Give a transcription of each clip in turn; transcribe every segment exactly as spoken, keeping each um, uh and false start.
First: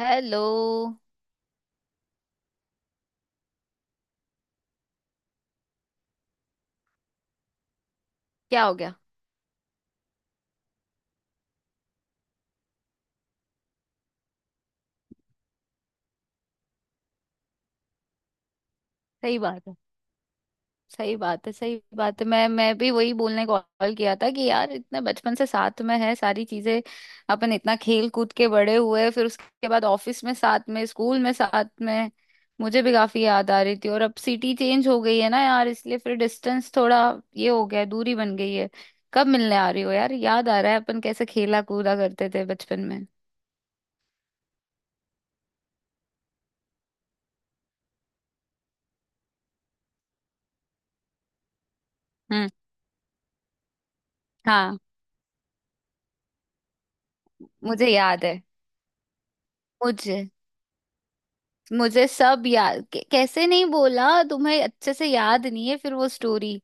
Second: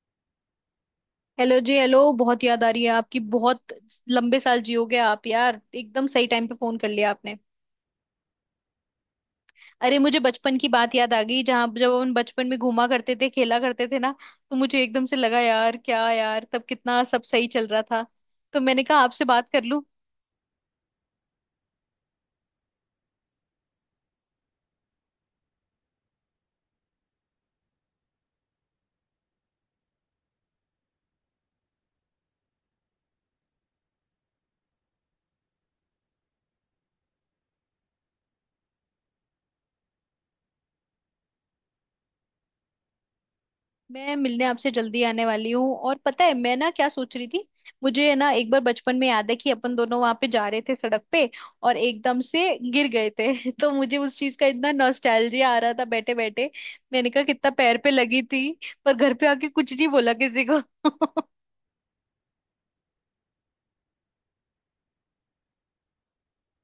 Hello. Hello जी। Hello, बहुत याद आ रही है आपकी। बहुत लंबे साल जियोगे आप यार। एकदम सही टाइम पे फोन कर लिया आपने। क्या हो गया? अरे मुझे बचपन की बात याद आ गई। जहाँ जब हम बचपन में घूमा करते थे, खेला करते थे ना, तो मुझे एकदम से लगा, यार क्या यार, तब कितना सब सही चल रहा था। तो मैंने कहा आपसे सही बात बात कर है। लूं। सही बात है। सही बात है। मैं मैं भी वही बोलने को कॉल किया था कि यार इतने बचपन से साथ में है सारी चीजें। अपन इतना खेल कूद के बड़े हुए, फिर उसके बाद ऑफिस में साथ में स्कूल में साथ में। मुझे भी काफी याद आ रही थी, और अब सिटी चेंज हो गई है ना यार, इसलिए फिर डिस्टेंस थोड़ा ये हो गया है, दूरी बन गई है। कब मिलने आ रही हो यार? याद आ रहा है अपन कैसे खेला कूदा करते थे बचपन में। मैं मिलने आपसे जल्दी आने वाली हूँ। और पता है मैं ना क्या सोच रही थी। मुझे है ना एक बार बचपन में याद है कि अपन दोनों वहां पे जा रहे थे सड़क पे और एकदम से हम्म। गिर गए थे तो मुझे उस चीज का इतना हाँ। नॉस्टैल्जिया आ रहा था बैठे बैठे। मैंने कहा कितना पैर मुझे पे लगी याद है। थी, पर घर पे आके कुछ नहीं बोला मुझे किसी को मुझे सब याद। कै- कैसे नहीं बोला? तुम्हें अच्छे से याद नहीं है फिर वो स्टोरी।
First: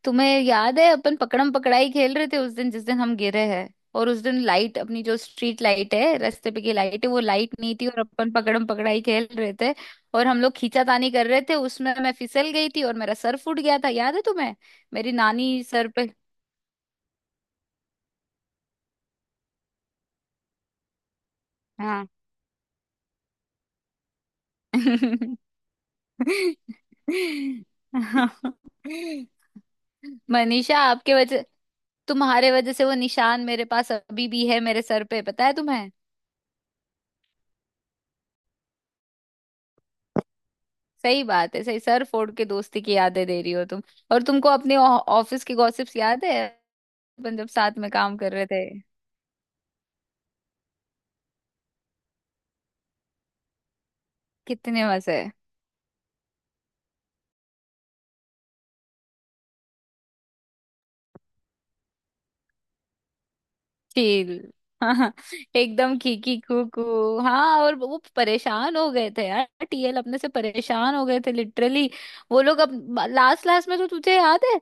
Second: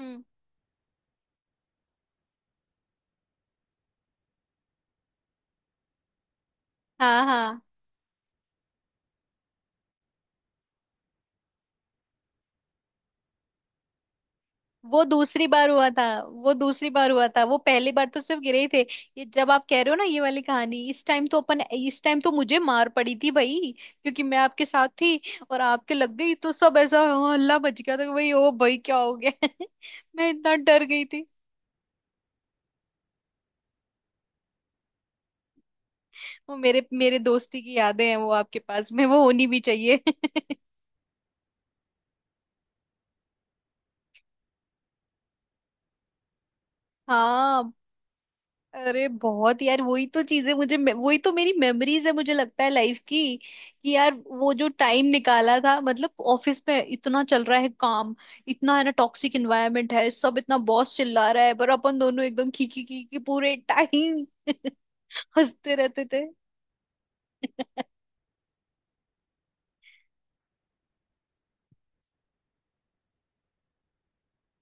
हम्म। तुम्हें याद है अपन पकड़म पकड़ाई खेल रहे थे उस दिन, जिस दिन हम गिरे हैं। और उस दिन लाइट, अपनी जो स्ट्रीट लाइट है रास्ते पे की लाइट है, वो हाँ। लाइट हाँ, नहीं थी और अपन पकड़म पकड़ाई खेल रहे थे। और हम लोग खींचातानी कर रहे थे, उसमें मैं फिसल गई थी और मेरा सर फूट गया था। याद है तुम्हें? वो मेरी दूसरी नानी बार हुआ सर था। पे। वो दूसरी बार हुआ था, वो पहली बार तो सिर्फ गिरे ही थे। ये जब आप कह रहे हो ना ये वाली कहानी, इस टाइम तो अपन, इस हाँ। टाइम तो मुझे मार पड़ी थी भाई, क्योंकि मैं आपके साथ थी। और आपके लग गई तो सब ऐसा हाँ, हल्ला बच गया था कि भाई ओ भाई क्या हो गया मैं इतना मनीषा डर गई आपके थी। वजह, तुम्हारे वजह से वो निशान मेरे पास अभी भी है मेरे सर पे। पता है तुम्हें? वो मेरे मेरे दोस्ती की यादें हैं, वो आपके पास में वो होनी भी चाहिए सही बात है। सही, सर फोड़ के दोस्ती की यादें दे रही हो तुम। और तुमको अपने ऑ- ऑफिस के गॉसिप्स याद है, अपन जब हाँ। साथ में काम कर रहे थे? अरे बहुत यार, वही तो चीजें मुझे मे- वही तो मेरी मेमोरीज है, मुझे लगता है लाइफ की, कि यार वो जो कितने टाइम मजे। निकाला था। मतलब ऑफिस पे इतना चल रहा है काम, इतना है ना टॉक्सिक इन्वायरमेंट है सब, इतना बॉस चिल्ला रहा है, पर अपन दोनों एकदम खी खी खी खी पूरे टाइम चील। हाँ हाँ। हंसते एकदम रहते थे। खीकी कूकू। हाँ और वो परेशान हो गए थे यार, टीएल अपने से परेशान हो गए थे लिटरली। वो लोग अब, लास्ट लास्ट में तो तुझे याद है,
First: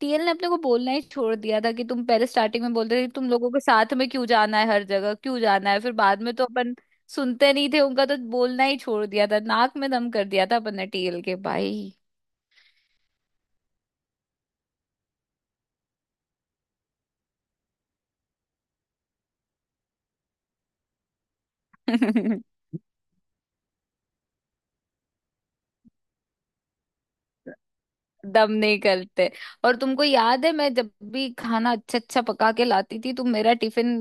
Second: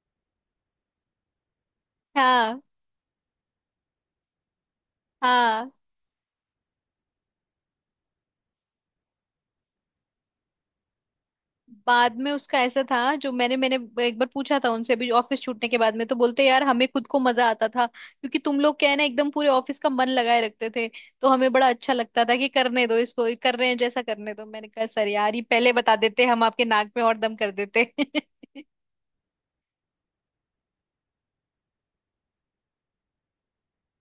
टीएल ने अपने को बोलना ही छोड़ दिया था कि तुम पहले हाँ स्टार्टिंग में बोलते थे कि तुम लोगों के साथ में क्यों जाना है, हर जगह क्यों हाँ। जाना है, फिर बाद में तो अपन सुनते नहीं थे उनका तो बोलना ही छोड़ दिया था। नाक में दम कर दिया था अपन ने टीएल के भाई। बाद में उसका ऐसा था जो मैंने मैंने एक बार पूछा था उनसे अभी ऑफिस छूटने के बाद में, तो बोलते यार हमें खुद को मजा आता था क्योंकि तुम लोग क्या है ना एकदम पूरे ऑफिस का मन लगाए रखते थे। तो हमें बड़ा अच्छा लगता था कि करने दो इसको, ये कर रहे हैं जैसा करने दो। मैंने कहा सर यार ये पहले बता देते, हम आपके नाक में और दम कर देते दम नहीं करते। और तुमको याद है, मैं जब भी खाना अच्छा अच्छा पका के लाती थी, तुम मेरा टिफिन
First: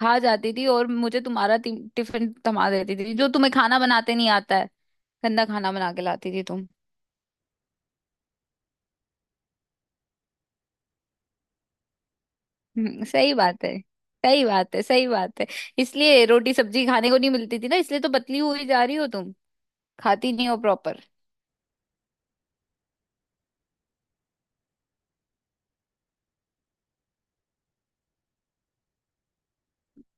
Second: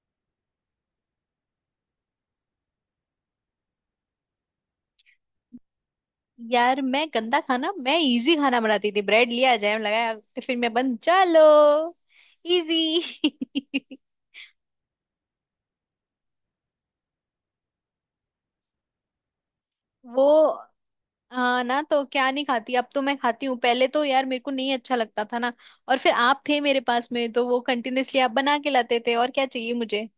खा जाती थी और मुझे तुम्हारा टिम- टिफिन थमा देती थी। जो तुम्हें खाना बनाते नहीं आता है, गंदा खाना बना के लाती थी तुम। यार मैं गंदा खाना, मैं इजी खाना बनाती थी। ब्रेड लिया, जैम लगाया, टिफिन में बंद, चलो इजी हम्म, सही बात है। सही बात है। सही बात है। इसलिए रोटी सब्जी खाने को नहीं मिलती थी ना, इसलिए तो पतली हुई जा रही हो तुम। वो खाती नहीं हो प्रॉपर। हाँ, ना तो क्या नहीं खाती, अब तो मैं खाती हूँ। पहले तो यार मेरे को नहीं अच्छा लगता था ना। और फिर आप थे मेरे पास में, तो वो कंटिन्यूअसली आप बना के लाते थे, और क्या चाहिए मुझे।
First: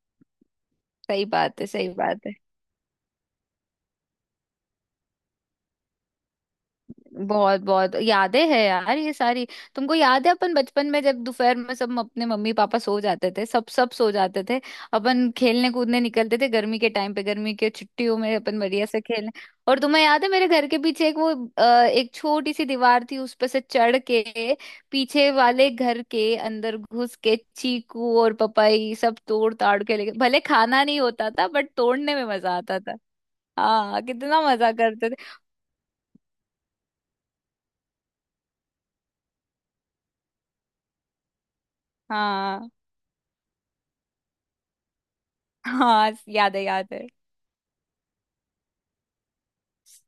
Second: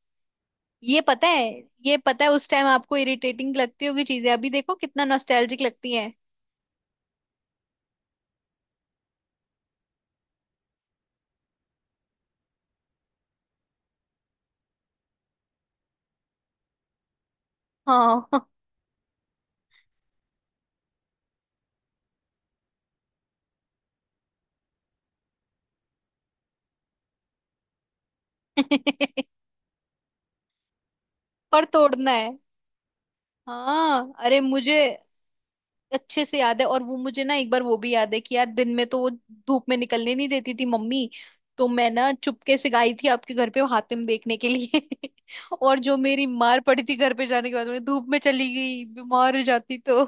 ये सही पता है, बात है। सही ये पता बात है है। उस टाइम आपको इरिटेटिंग लगती होगी चीजें, अभी देखो कितना नॉस्टैल्जिक लगती है। बहुत बहुत यादें हैं यार ये सारी। तुमको याद है अपन बचपन में जब दोपहर में सब अपने मम्मी पापा सो जाते थे, सब सब सो जाते थे, अपन खेलने कूदने निकलते थे गर्मी के टाइम पे, गर्मी के छुट्टियों में हाँ अपन बढ़िया से खेलने। और तुम्हें याद है, मेरे घर के पीछे एक वो अ, एक छोटी सी दीवार थी, उस पे से चढ़ के पीछे वाले घर के अंदर घुस के चीकू और पपाई सब तोड़ ताड़ के लेके, भले खाना नहीं होता था और बट तोड़ना तोड़ने में है। मजा आता था। हाँ, हाँ अरे कितना मजा मुझे करते थे। अच्छे से याद है। और वो मुझे ना एक बार वो भी याद है कि यार दिन में तो वो धूप में निकलने नहीं देती थी मम्मी, तो मैं ना चुपके हाँ से गई थी आपके घर पे हातिम देखने के लिए और जो हाँ, मेरी याद मार है पड़ी याद थी है। घर पे जाने के बाद, मैं धूप में चली गई बीमार हो जाती तो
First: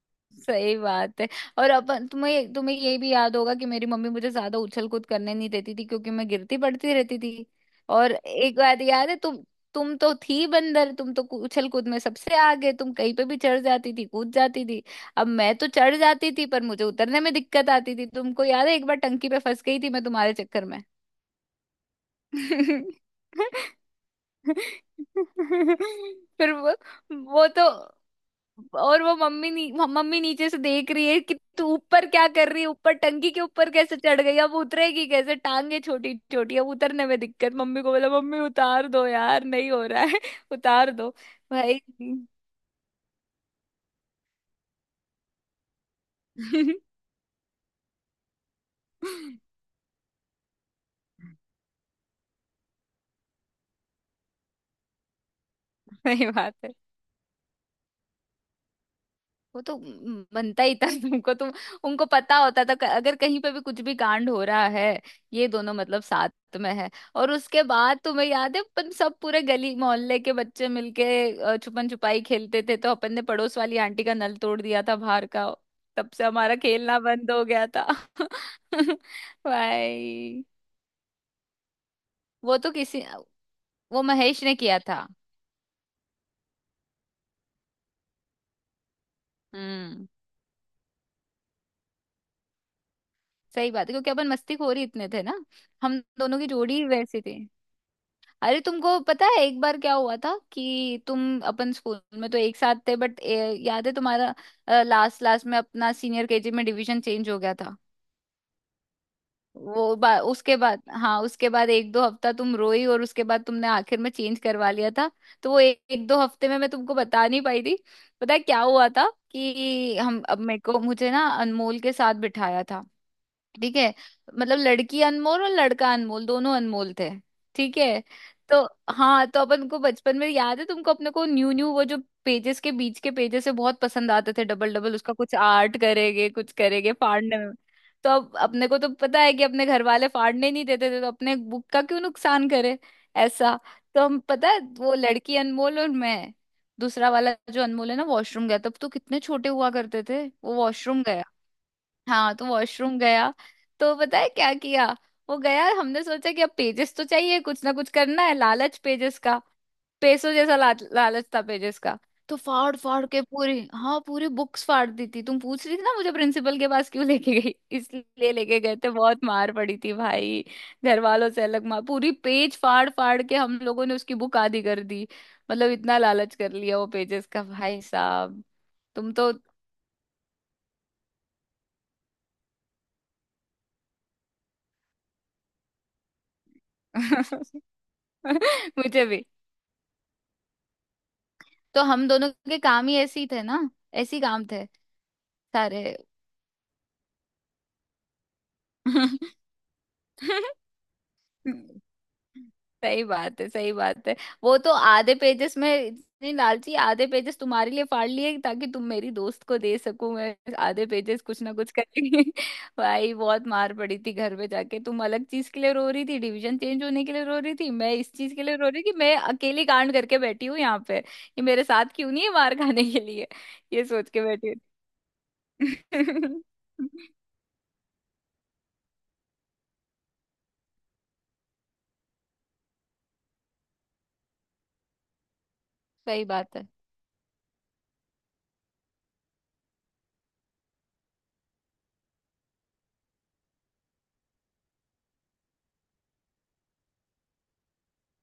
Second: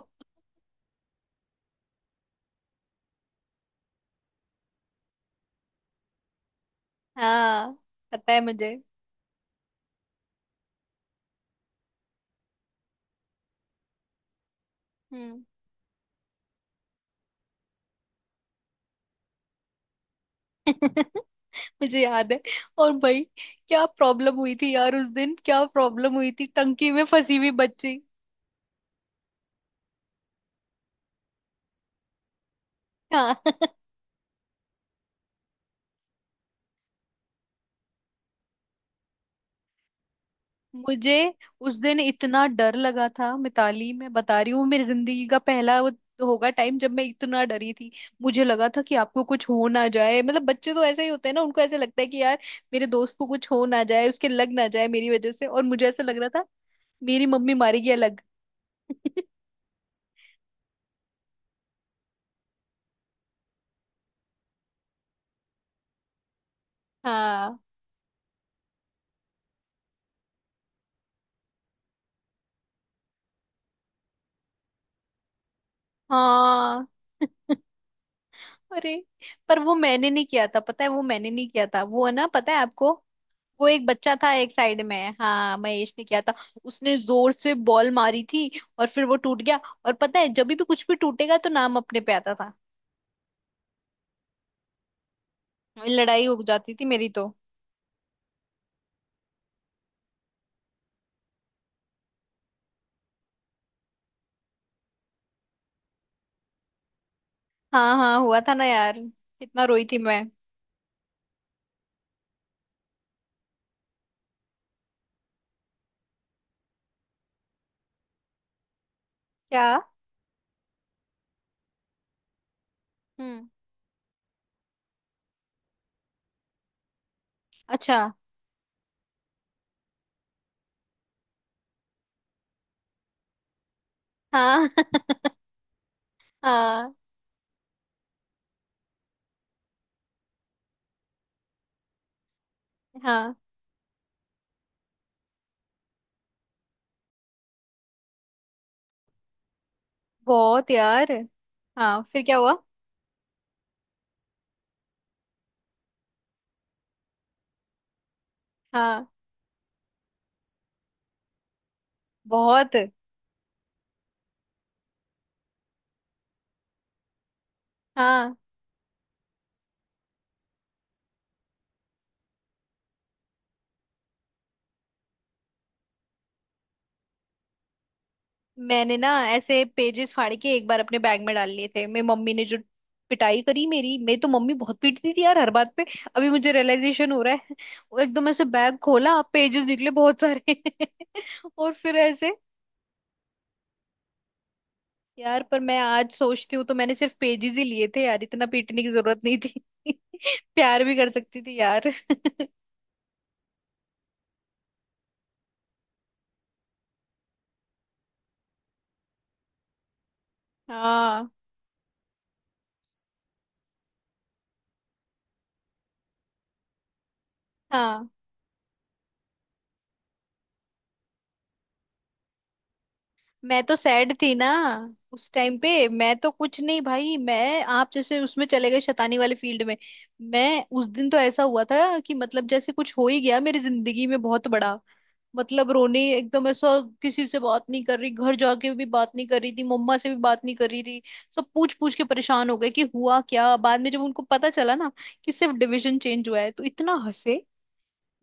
सही बात है। और अपन, तुम्हें तुम्हें ये भी याद होगा कि मेरी मम्मी मुझे ज्यादा उछल कूद करने नहीं देती थी क्योंकि मैं गिरती पड़ती रहती थी। हाँ। और पता है एक मुझे। बात याद है तुम। तुम तो थी बंदर, तुम तो उछल कूद में सबसे आगे, तुम कहीं पे भी चढ़ जाती थी कूद जाती थी। अब हम्म मैं तो चढ़ जाती थी पर मुझे उतरने में दिक्कत आती थी। तुमको याद है एक बार टंकी पे फंस गई थी मैं तुम्हारे चक्कर में? मुझे याद है। और भाई क्या प्रॉब्लम हुई थी यार उस दिन, क्या प्रॉब्लम हुई थी, फिर वो टंकी में फंसी वो हुई तो, बच्ची। और वो, मम्मी नी, मम्मी नीचे से देख रही है कि तू ऊपर क्या कर रही है, ऊपर टंकी हाँ के ऊपर कैसे चढ़ गई, अब उतरेगी कैसे, टांगे छोटी छोटी, अब उतरने में दिक्कत। मम्मी को बोला, मम्मी उतार दो यार, नहीं हो रहा है। उतार दो मुझे उस भाई। दिन इतना डर लगा था मिताली, मैं बता रही हूँ मेरी जिंदगी का पहला वो होगा टाइम जब मैं इतना डरी थी। मुझे लगा था कि आपको कुछ हो ना जाए। मतलब बच्चे तो ऐसे ही होते हैं ना, उनको ऐसे लगता है कि यार मेरे दोस्त को कुछ हो ना जाए, उसके लग ना जाए मेरी वजह से। और मुझे ऐसा लग सही रहा था बात है। मेरी मम्मी मारेगी अलग वो तो म- बनता ही था तुमको, तुम, उनको पता होता था क- अगर कहीं पे भी कुछ भी कांड हो रहा है, ये दोनों मतलब साथ में है। और हाँ। उसके बाद तुम्हें याद है, अपन सब पूरे गली मोहल्ले के बच्चे मिलके अ, छुपन छुपाई खेलते थे, तो अपन ने पड़ोस वाली आंटी का नल तोड़ दिया था बाहर का। तब से हमारा हाँ खेलना बंद हो गया था। अरे, पर वो मैंने नहीं भाई, किया था पता है, वो मैंने नहीं किया था, वो है ना पता वो है तो आपको, किसी वो एक वो बच्चा था महेश एक ने किया साइड में, था। हाँ महेश ने किया था। उसने जोर से बॉल मारी थी और फिर वो टूट गया। और हम्म। पता है जब भी कुछ भी टूटेगा तो नाम अपने पे आता था। सही बात है, क्योंकि अपन मस्ती खोर ही इतने थे ना। हम लड़ाई हो दोनों की जाती जोड़ी थी ही मेरी वैसी तो। थी। अरे तुमको पता है एक बार क्या हुआ था, कि तुम, अपन स्कूल में तो एक साथ थे बट याद है तुम्हारा लास्ट लास्ट में अपना सीनियर केजी में डिवीजन चेंज हो गया था। हाँ हाँ हुआ था ना यार, कितना रोई वो थी बा, मैं। उसके बाद, हाँ, उसके बाद एक दो हफ्ता तुम रोई, और उसके बाद तुमने आखिर में चेंज करवा लिया था। तो वो ए, एक दो हफ्ते में मैं तुमको बता नहीं पाई थी। पता है क्या हुआ था, क्या। कि हम, अब मेरे को मुझे ना अनमोल के साथ बिठाया था। हम्म। ठीक है? मतलब लड़की अनमोल और लड़का अनमोल, दोनों अनमोल थे। ठीक अच्छा। है। तो हाँ, तो अपन को बचपन में याद है तुमको, अपने को न्यू न्यू वो जो पेजेस, के बीच के पेजेस से बहुत पसंद आते थे, हाँ डबल डबल, उसका कुछ आर्ट करेंगे कुछ करेंगे हाँ फाड़ने में। तो अब अपने को तो पता है कि अपने घर वाले फाड़ने नहीं देते थे, तो अपने बुक का क्यों नुकसान करे, हाँ। ऐसा। तो हम, पता है, वो लड़की अनमोल और मैं, दूसरा वाला जो अनमोल है ना वॉशरूम गया। तब तो कितने छोटे हुआ करते थे। वो बहुत वॉशरूम यार। गया। हाँ फिर हाँ क्या तो हुआ। वॉशरूम गया। तो पता है क्या किया। वो गया, हमने सोचा कि अब पेजेस तो चाहिए, कुछ ना कुछ करना है, लालच हाँ पेजेस का, पैसों जैसा ला, लालच था पेजेस का। तो बहुत। फाड़ फाड़ के पूरी, हाँ पूरी बुक्स फाड़ दी थी। तुम पूछ रही थी ना मुझे प्रिंसिपल के पास क्यों लेके गई। इसलिए हाँ लेके गए थे, बहुत मार पड़ी थी भाई, घर वालों से अलग मार। पूरी पेज फाड़ फाड़ के हम लोगों ने उसकी बुक आधी कर दी। मतलब इतना लालच कर लिया वो पेजेस का भाई साहब। मैंने ना तुम तो। ऐसे पेजेस फाड़ के एक बार अपने बैग में डाल लिए थे, मेरी मम्मी ने जो पिटाई करी मेरी, मैं तो मम्मी बहुत पीटती थी यार हर बात पे। अभी मुझे रियलाइजेशन हो रहा है वो एकदम ऐसे बैग मुझे खोला, भी। पेजेस निकले बहुत सारे और तो फिर हम दोनों ऐसे, के काम ही ऐसे ही थे ना, ऐसे ही काम थे यार पर मैं सारे। आज सोचती हूँ तो मैंने सिर्फ पेजेस ही लिए थे यार, इतना पीटने की जरूरत नहीं थी प्यार भी कर सकती थी यार सही बात है। सही बात है। वो तो आधे पेजेस में इतनी लालची, आधे पेजेस तुम्हारे लिए फाड़ लिए ताकि तुम मेरी दोस्त को दे सको, मैं आधे पेजेस हाँ। कुछ ना कुछ करके। भाई बहुत मार पड़ी थी घर पे जाके। तुम अलग चीज के लिए रो रही थी डिवीजन चेंज होने के लिए रो रही थी, मैं हाँ इस चीज के लिए रो रही कि मैं अकेली कांड करके बैठी हूँ यहाँ पे, ये मेरे साथ क्यों नहीं है मार खाने के लिए। मैं तो ये सोच सैड के थी ना बैठी उस टाइम पे। मैं तो कुछ नहीं हूँ। भाई, मैं आप जैसे उसमें चले गए शैतानी वाले फील्ड में। मैं उस दिन तो ऐसा हुआ था कि मतलब जैसे कुछ हो ही गया मेरी जिंदगी में बहुत बड़ा। मतलब रोने, सही एकदम बात है। ऐसा किसी से बात नहीं कर रही, घर जाके भी बात नहीं कर रही थी, मम्मा से भी बात नहीं कर रही थी। सब पूछ पूछ के परेशान हो गए कि हुआ क्या, बाद में जब उनको पता चला ना कि सिर्फ डिविजन चेंज हुआ है, तो इतना हंसे।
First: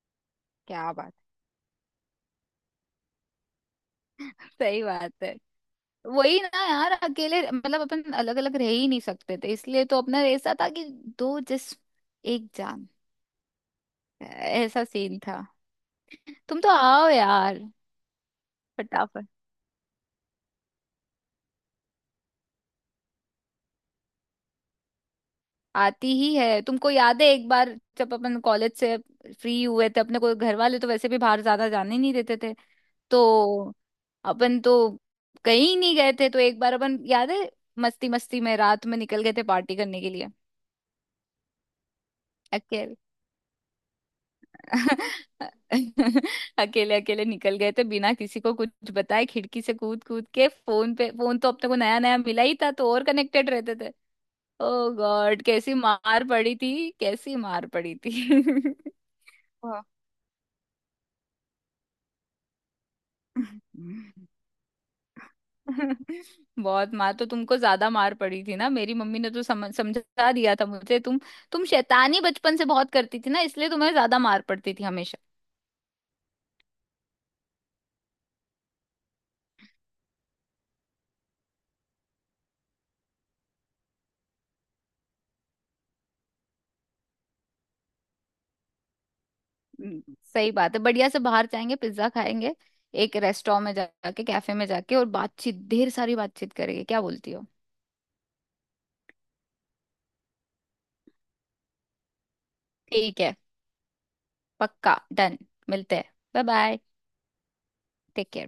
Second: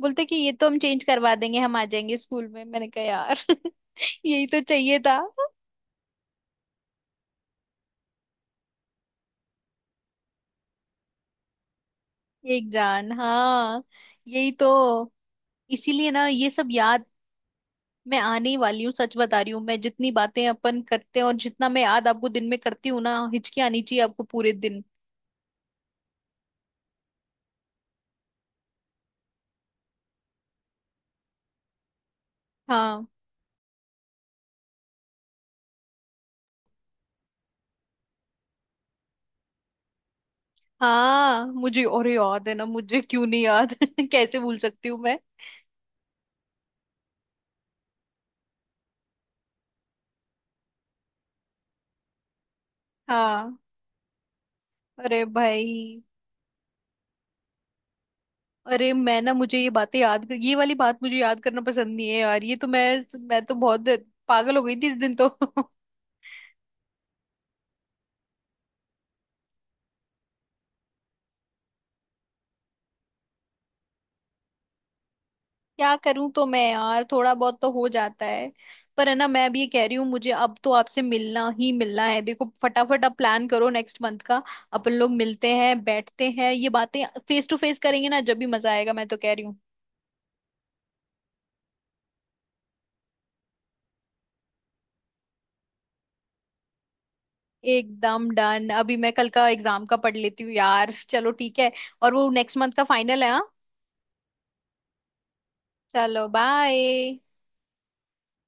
बोलते कि ये तो हम क्या चेंज बात करवा देंगे, हम आ जाएंगे स्कूल में, मैंने कहा यार है, यही तो सही चाहिए था। बात है। वही ना यार, अकेले, मतलब अपन अलग अलग रह ही नहीं सकते थे, इसलिए तो अपना ऐसा था कि दो जिस्म एक एक जान, जान, हाँ। यही तो, ऐसा सीन था। इसीलिए ना ये तुम सब तो याद। आओ यार मैं आने ही वाली हूँ, सच फटाफट। बता रही हूँ, मैं जितनी बातें अपन करते हैं और जितना मैं याद आपको दिन में करती हूँ ना, हिचकी आनी चाहिए आपको पूरे दिन। आती ही है। तुमको याद है एक बार, जब अपन कॉलेज से फ्री हुए थे, अपने को घर वाले तो वैसे भी बाहर ज्यादा जाने नहीं देते थे, हाँ। तो अपन तो कहीं नहीं गए थे। तो एक बार अपन, याद है, मस्ती मस्ती में रात में निकल गए थे पार्टी करने के हाँ मुझे अरे याद है ना, लिए। मुझे क्यों नहीं याद कैसे भूल सकती हूँ मैं। अकेले अकेले निकल गए थे बिना किसी को कुछ बताए, खिड़की से कूद कूद के। फोन पे फोन तो अपने को नया नया मिला ही था, तो और कनेक्टेड हाँ। रहते थे। ओ अरे गॉड, कैसी भाई। मार पड़ी थी, कैसी मार पड़ी थी। अरे मैं ना मुझे ये वाह। बातें याद, ये वाली बात मुझे याद करना पसंद नहीं है यार, ये तो मैं मैं तो बहुत पागल हो गई थी इस दिन तो बहुत मार, तो तुमको ज्यादा मार पड़ी थी ना, मेरी मम्मी ने तो समझ समझा दिया था मुझे। तुम तुम शैतानी बचपन से बहुत करती थी ना, इसलिए तुम्हें ज्यादा मार पड़ती थी हमेशा। क्या करूं तो मैं यार, थोड़ा बहुत तो हो जाता है। पर है ना मैं भी ये कह रही हूँ, मुझे अब तो आपसे मिलना ही मिलना है। देखो फटाफट आप प्लान करो नेक्स्ट मंथ का। अपन लोग मिलते हैं, बैठते हैं, ये बातें फेस टू फेस करेंगे ना, जब भी मजा आएगा, मैं तो कह रही हूँ। हम्म, सही बात है, बढ़िया से बाहर जाएंगे, पिज्जा खाएंगे, एक रेस्टोरेंट में जाके, कैफे में जाके, और बातचीत, ढेर सारी बातचीत करेंगे। क्या बोलती हो? एकदम डन। अभी मैं कल का एग्जाम का पढ़ लेती हूँ यार, चलो ठीक है। और वो नेक्स्ट मंथ का ठीक फाइनल है, है। हाँ। पक्का डन। मिलते हैं। चलो bye bye. Bye. Take care.